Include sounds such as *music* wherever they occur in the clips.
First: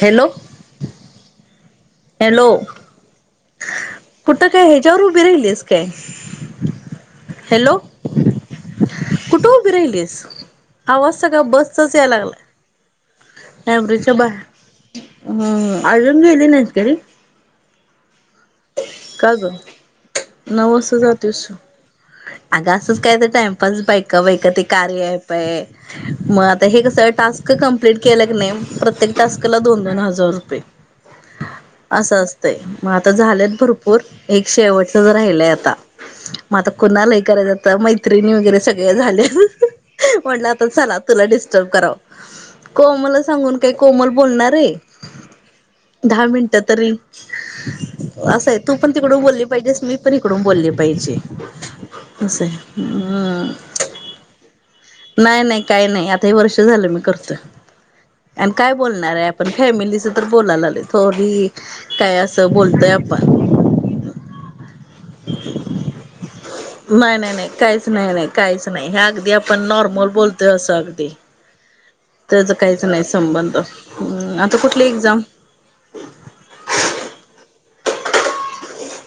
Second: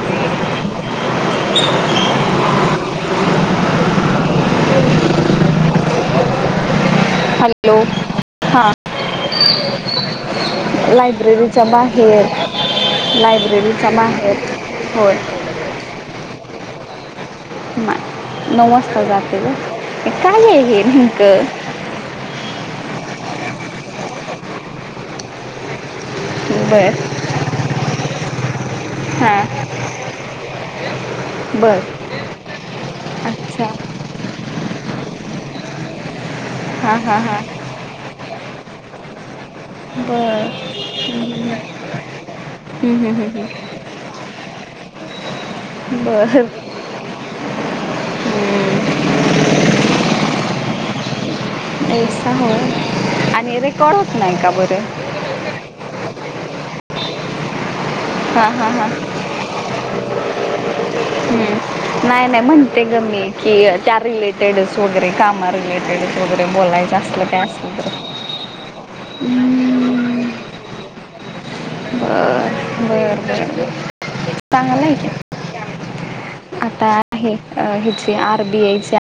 Hello *inaudible* hello, कुठ काय हच्यावर उभी राहिलीस काय? हॅलो हां कुठे उभी राहिलीस. आवाज सगळा बसचाच याय लागलाय. लयब्ररीच्या बाहेर. होय हम्म अजून गेली नाहीस का रे नाय, नऊ वाजता जाते ग. काय आहे हे नेमक? अग असच काय तर टाइमपास. बायका बायका ते कार्या ऍप आहे. मग आता हे कस बर टास्क कंप्लीट केल की नाही प्रत्येक टास्कला हां दोन दोन हजार रुपये. बर अस असतय मग आता झालेत अच्छा भरपूर. एक शेवटचाच राहिलाय आता. मग आता हां हां कुणालाही हां करायच आता मैत्रिणी वगैरे सग ळ्या झाल्या. म्हटल बर आता चला तुला डिस्टर्ब कराव. हम्म, हम्म, कोमलला हम्म, सांगून काय कोमल बोलणार आहे. हम्म. दहा बर मिनट तरी असाय तू पण हम्म, तिकडून बोलली पाहिजेस. मी पण इकडून बोलली पाहिजे. अस आहे. हम्म ते कळत नाही का बर. नाही नाही काही नाही, आता हे वर्ष झाल मी करतोय. हां आणि हां काय हां बोलणार आहे आपण. फॅमिलीच तर बोलायलो. थोडी काय अस बोलतोय. आपण कि त्या रिलेटेडच वगैरे कामा रिलेटेडच वगैरे. बोलायचं नाही असलं नाही काय नाही असलं काहीच तर नाही नाही काहीच हे अगदी आपण नॉर्मल बोलतोय अस अगदी. बर त्याचा काहीच नाही बर संबंध. बर आता कुठली चांगलं आहे की एक्झाम. आता हे ह्याची आरबीआयच्या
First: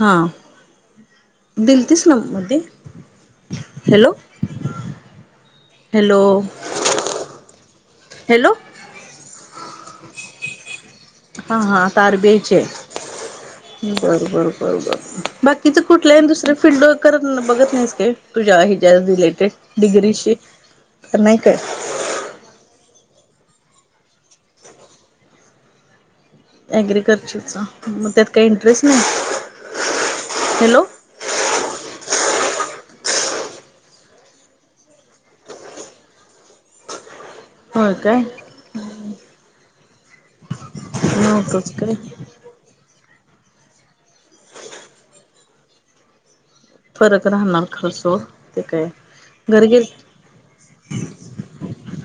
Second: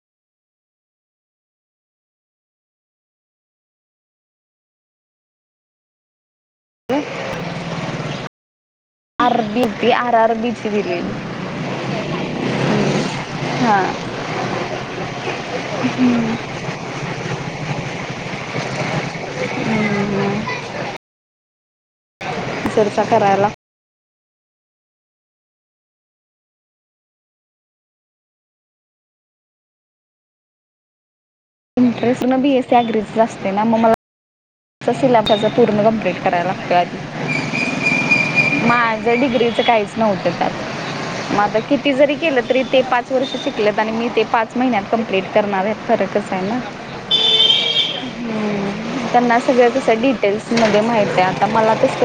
हा बिलतीस ना मध्ये. हॅलो हॅलो *unintelligible* हॅलो आरबीची आर‌आरबीची दिली. हम्म बर बर बर बर बाकीच कुठल्या दुसरे फिल्ड करत बघत नाहीस काय? तूझ्या हिच्या रिलेटेड डिग्रीशी नाही काय? चर्चा करायला. ॲग्रिकल्चरचा. मग त्यात काही इंटरेस्ट नाही. हॅलो इंटरेस्ट बीएसी अग्रीच जास्त आहे ना मग मला तिचा सिलाफचा पूर्ण कंप्लीट करायला लागतो आधी. होय काय. माझ डिग्रीच काहीच नव्हत त्यात. मग आता नव्हतंच किती काय जरी केल तरी ते पाच थोडशा शिकल्यात. आणि मी ते पाच महिन्यात कम्प्लिंट करणार आहे. फरकच आहे ना फरक राहणार खरच हो. ते काय घरी सगळ्या गेल तस डिटेल्समध्ये माहित आहे. आता मला तस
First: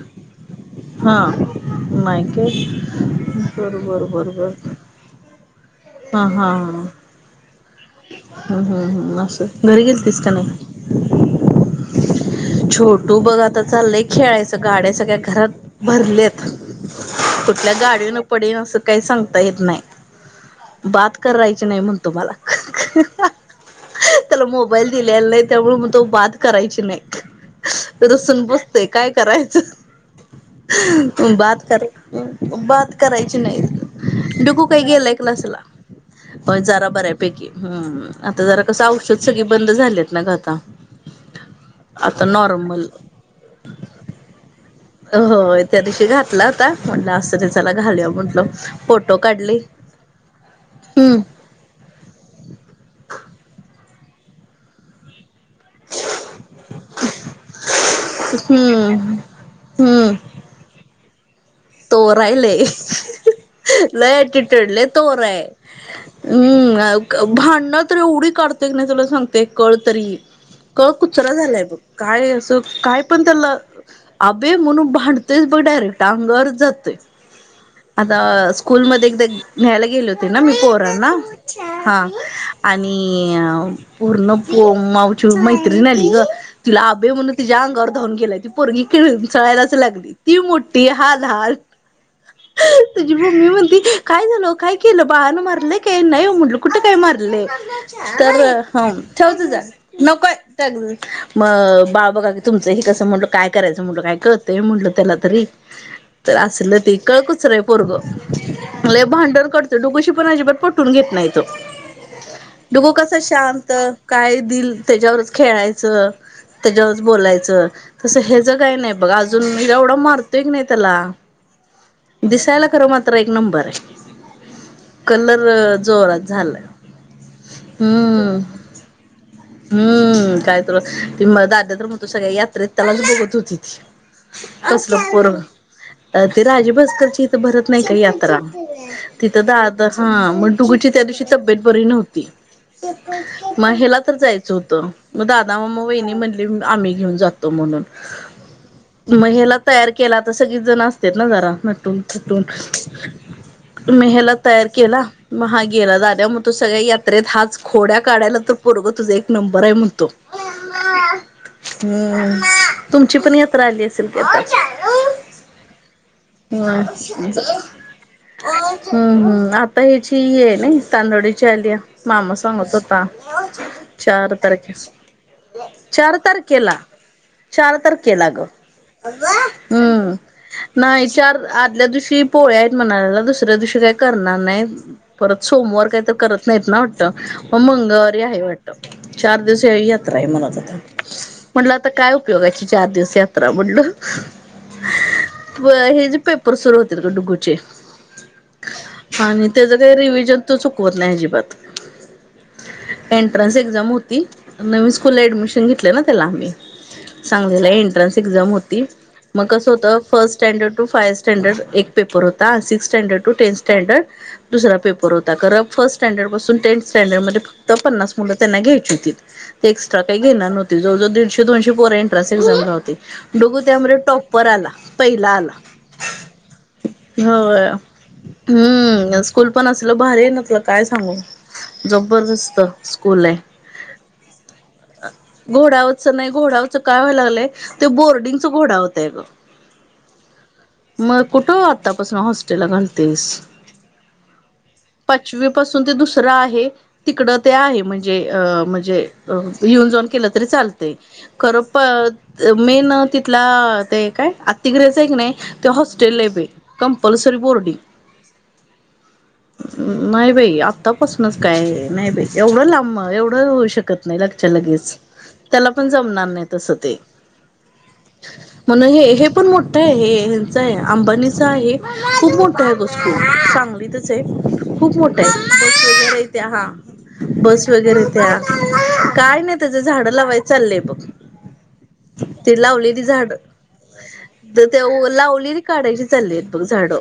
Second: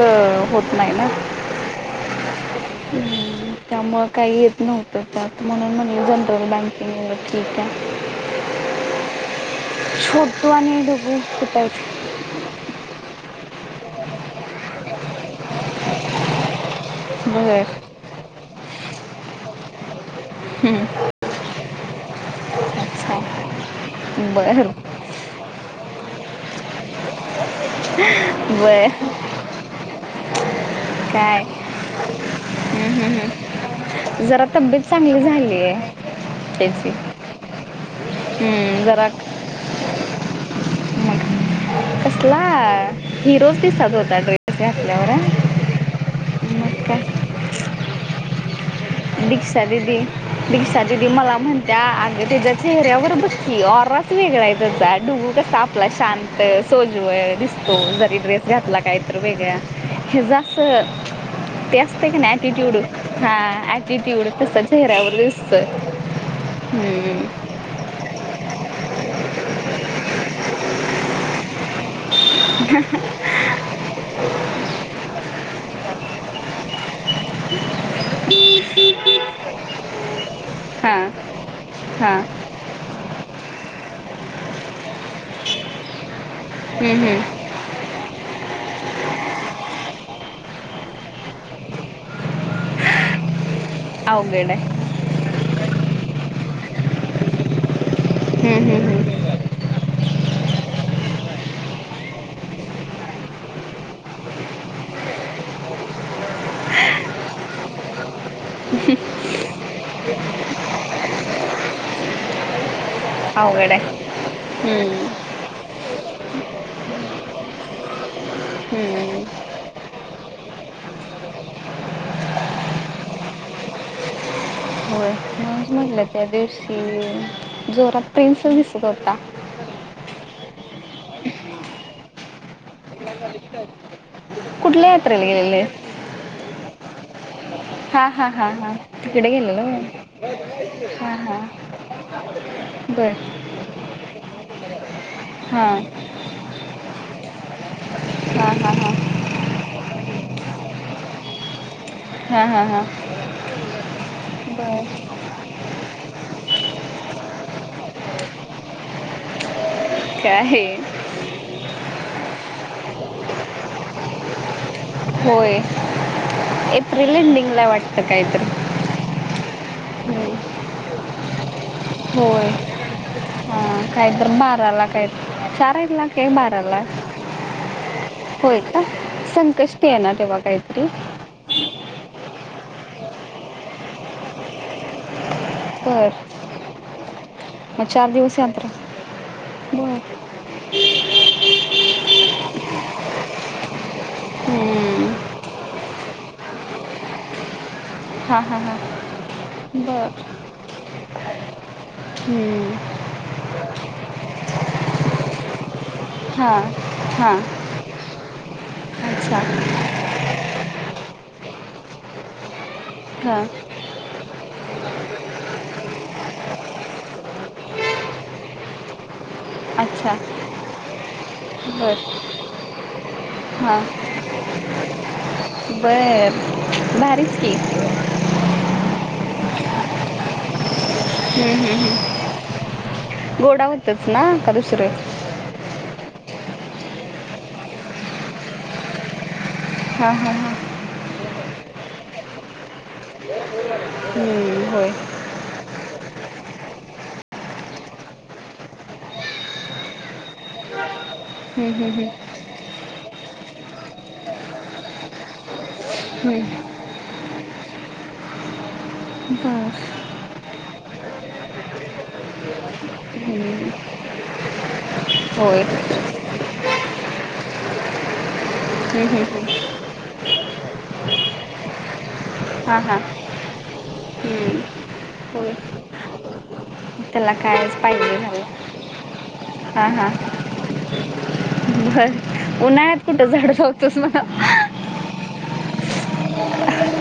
होत नाही ना हा मायकेट हम्म, त्यामुळं बरोबर काही बरोबर. येत नव्हतं म्हणून म्हणल जनरल बँकिंग ठीक आहे. हम्म हम्म हम्म अस, घरी गेलतीस का छोटू नाही? आणि ढबू कुठं आहेत छोटू बघ आता चाललय खेळायच गाड्या सगळ्या घरात. भरलेत बर कुठल्या गाडी हून पडेन अस काही सांगता येत नाही. हम्म, बात करायची नाही म्हणतो मला. अच्छा त्याला बर मोबाईल दिलेला नाही त्यामुळ म्हणतो बात करायची नाही. रुसून बसतोय बर काय करायच? काय बात करायची बात हम्म, हम्म, करायची हम्म. नाही. जरा डुग्गु तब्येत काय गेलाय चांगली क्लासला झाली आहे होय त्याची जरा बऱ्यापैकी. हम्म आता जरा कस औषध सगळी बंद झालेत ना ग आता. मग आता कसला नॉर्मल हिरोच दिसत होता ड्रेस घातल्यावर हं? होय. त्या दिवशी घातला होता मग म्हटल काय असूदे तर चला घालुया म्हंटल. दीक्षा दिदी दीक्षा दिदी हम्म मला म्हणत्या आग त्याच्या चेहऱ्यावर बघकी औरा वेगळाय त्यांचा डुग्गु कसा शांत सोजवळ दिसतो जरी ड्रेस घातला काय हम्म तर वेगळा हम्म ह्याचा हम्म ते असतय कीनाय तोराय लय ॲटिट्यूड हां लय एटीट्यूड तसा ॲटिट्यूड लय चेहर्‍यावर तोराय दिसतोय. हम्म भांडण तर एवढी काढतोय कनाय तुला सांगते कळ तरी. कळ कुचरा झालाय बघ काय अस काय पण पण त्याला आभे म्हणून भांडतयच बघ डायरेक्ट अंगावरच जातय. आता स्कूल मध्ये एकदा न्यायला गेली होती ना मी हां पोरांना हां आणि पूर्ण माऊची मैत्रीणय ग तिला हम्म, आभे हम्म. म्हणून तिच्या अंगावर धावून गेलाय ती पोरगी किंचाळायलाच लागली ती मोठी हा लहान. तुझी मम्मी म्हणाली काय झाल अवघड ओ आहे काय केल बाळान मारलय काय नाही ओ म्हटल कुठे काय मारलय. तर हम्म, हम्म, हां हम्म. ठेव तिथ. नकोय मग बाळ बघा की तुमच हे कस म्हणल काय करायच म्हणतो काय कर. ते म्हणल त्याला तरी. तर असल ते कळ कुचरय पोरग लय भांडण त्या डुग्गुशी पण अजिबात पटवून घेत नाही तो डुग्गु कस- कसा शांत अवघड आहे काय देईल हम्म, त्याच्यावरच. खेळायच त्याच्यावरच बोलायच तस ह्याच काही नाही बघा हम्म. अजून मी एवढ मारत ते की नाही त्याला. दिसायला खर मात्र एक नंबर आहे. होय कलर म्हणूनच म्हटलं जोरात त्या झालाय दिवशी जोरात हम्म. प्रिन्स दिसत होता हम्म कायतर मग दाद्या तर म्हणतो सगळ्या यात्रेत. त्यालाच बघत होती कुठल्या कसल यात्रेला पोरग गेलेले ते दाजी बस आमच्या इथ भरत नाही काही हा हा यात्रा हा हा तिकडे तिथ गेलेलो दादा होय. हां मग डुग्गूची त्या हा दिवशी हा तब्येत बरी नव्हती. बर मग ह्याला तर जायच होत मग दादा हा म त्यांनी म्हणाले मग आम्ही घेऊन जातो. हा हा मग ह्याला तयार केला तर सगळीचजण असतात ना जरा. तून हा हा हा हा मग ह्याला तयार केला बर मग हा गेला लाद्या म्हणतो सगळ्या यात्रेत हाच खोड्या काढायला तर पोरग तुझ एक नंबर आहे म्हणतो. काय हम्म तुमची पण यात्रा आली असेल की आता. होय एप्रिल एंडिंगला आहे वाटत काहीतरी. हम्म हम्म आता ह्याचीये ना तांदोडीची आलीया. मामा होय सांगत होता हा काहीतर चार तारीख बाराला काय चार ही लाख, एक बारा ला चार तारखेला ग, होय का संकष्टी आहे ना हम्म तेव्हा काहीतरी नाई चार आदल्या दिवशी पोळ्या आहेत म्हणाल्याला, दुसऱ्या दिवशी काय करणार नाहीत. परत सोमवार काय बर तो करत नाहीत ना वाटतं म मग चार मंगळवारी दिवस हाय यात्रा वाटत. चार दिवसा ई यात्रा बर हाय म्हणत होता म्हणलं आता काय उपयोगाची चार दिवस यात्रा म्हटलं, हम्म व्हय हेज पेप पर सुरू होतील ग डुगूचे हा हा हा आणि त्याज काय बर रिव्हजन तो चुकवत नाय अजिबात हम्म एंट्रन्स एक्झाम होती. नवीन स्कूल ऍडमिशन घेतलय ना त्याला हा आम्ही हा सांगलीला एंट्रन्स एक्झाम होती. अच्छा म कसं होत, first standard to five standard एक पेपर होता. अनं सिक्स स्टँडर्ड टू हा टेन स्टँडर्ड दुसरा पेपर होता. खरं फर्स्ट स्टँडर्ड पासून टेन्थ स्टँडर्डमध्ये फक् क्त पन्नास मुलं त्यांना घ्यायची होतीतं. ते एक्स्ट्रा अच्छा काय घेणार नव्हती. जवळजवळ दीडशे दोनशे पोरं बर एंट्रन्स एक्झामला होती. डुगु हां त्यामध्ये टॉपर आला. पहिला आला. व्हय, भारीच की, होय हम्म, स्कूल पण असल भारी ये ना, तुला काय सांगू हम्म, हम्म, हम्म. जबरदस्त स्कूल ये. गोडावतच ना का दुसरं अ घोडावरचं नाय, घोडावरचं काय व्हाय लागलंय, ते बोर्डिंगच घोडावतय अग हा हा हा म कुठं आतापासून हॉस्टेलला घणतेस. हम्म, होय पण शुवे पासून ते दुसरा आहे तिकडं ते आहे, म्हणजे अ म्हणजे यिऊन जाऊन केलं तरी चालतंय. खरं हम्म, हम्म, हम्म. पत मेन अ तिथला ते काय अतिग्रह ये, कणय, ते हॉस्टेल हाय बय हम्म. कंपल्सरी बोर्डिंग हूं काय नाय बई, आतापासनच काय नाय बई एवढ लांब, एवढं हम्म, होऊ शकत नाय. लगच्यालगेच होय त्याला पण जमणार नाय तसं ते, म्हणून हम्म, हे, हम्म, हे पण हम्म. मोठ ठ ये हेंच आय. आंबानीच आहे. खूप मोठ काही हां हां गोष्टी, सांगलीतच ये, हम्म, खूप मोठ ये. होय बस वगैऱ्या येत्या हा त्याला बस कायच वगैरे पाहिजे येत्या. झालं काय नाय त्याच झाडं लावाय चाललंय बघ काय उन्हाळ्यात कुठं झाड लावतोस म्हणा त ते ओ लावलेली काढायची चाललीयेत बघ झाड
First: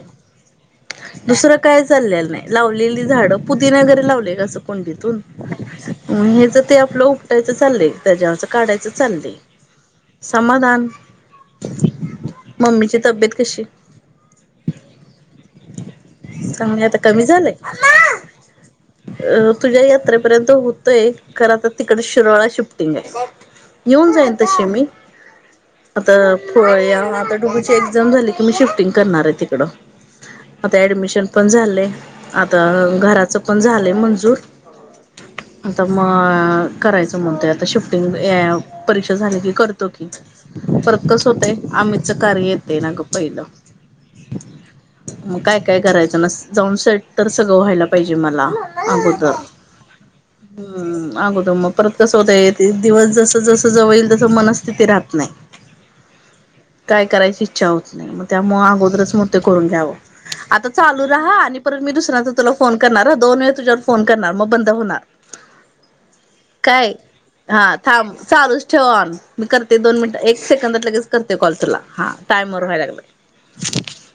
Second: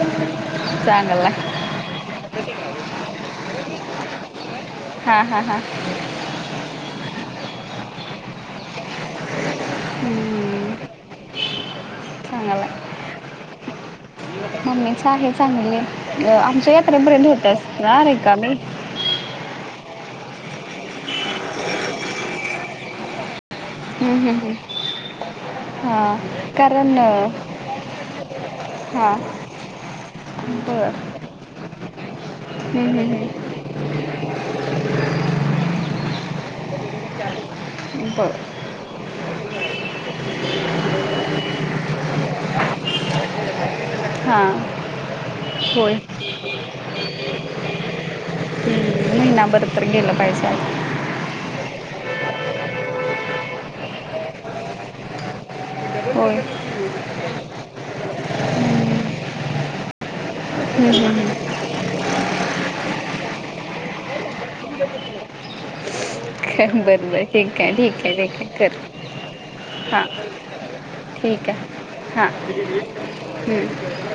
चांगला दुसरं काय चाललेलं नाय. लावलेली झाडं, पुदिना जरी लावलेला असो कुंडीतून. हां हां हां म ह्याज ते आपलं उपटायचं चाललय. त्याच्यावरच काढायचं चाललंय. समाधान, हम्म, मम्मीची तब्बेत कशी मम्मीच ये. चांगली ये, आमच्या चांगली यात्रे आता कमी पर्यंत होत्यास झालंय ना रिकामी अ तुझ्या यात्रेपर्यंत होतोय. खरं आता तिकड शिरोलळा शिफ्टिंग आय. *unintelligible* येऊन हम्म, जाईन हम्म, हम्म. तशी मी, आता हां पु कारण या आता डुबूची एक्झाम झाली की मी शिफ्टिंग हां करणार ये तिकडं. आता बरं ऍडमिशन पण झालंय. आता घराचं पण झालंय मंजूर. आता मग, करायचं म्हणतोय आता शिफ्टिंग बरं परीक्षा झाली की करतो की परक कस होतय आमितच कार्य येते ना ग एट *unintelligible* हां *unintelligible* मग काय, काय होय करायचं नस जाऊन सेट तर सगळं व्हायला पाहिजे मला अगोदर गेल पाहिजे आगोदर. हम्म, अगोदर मग परत कसं होतय ते दिवस जस, जस दिवस जवळ येईल तस मनस्थिती राहत नाही. कच्च *inaudible* होय. काय करायची इच्छा होत नाही मग त्यामूळ अगोदरच मग ते करून घ्यावं. आता चालू हम्म, रहा आणि परत मी दुसऱ्यांदा तुला फोन करणार दोन वेळ तुझ्यावर फोन करणार मग बंद होणार. हम्म. काय बरं बरं ठीक हा आहे ठीक थांब आहे ठीक आहे चालूच कर ठेव ऑन मी करते दोन हां मिनिटं एक सेकंदात लगेच करते ठीक कॉल तुला हा. आहे टाइमवर व्हायला लागलं. *unintelligible* *unintelligible*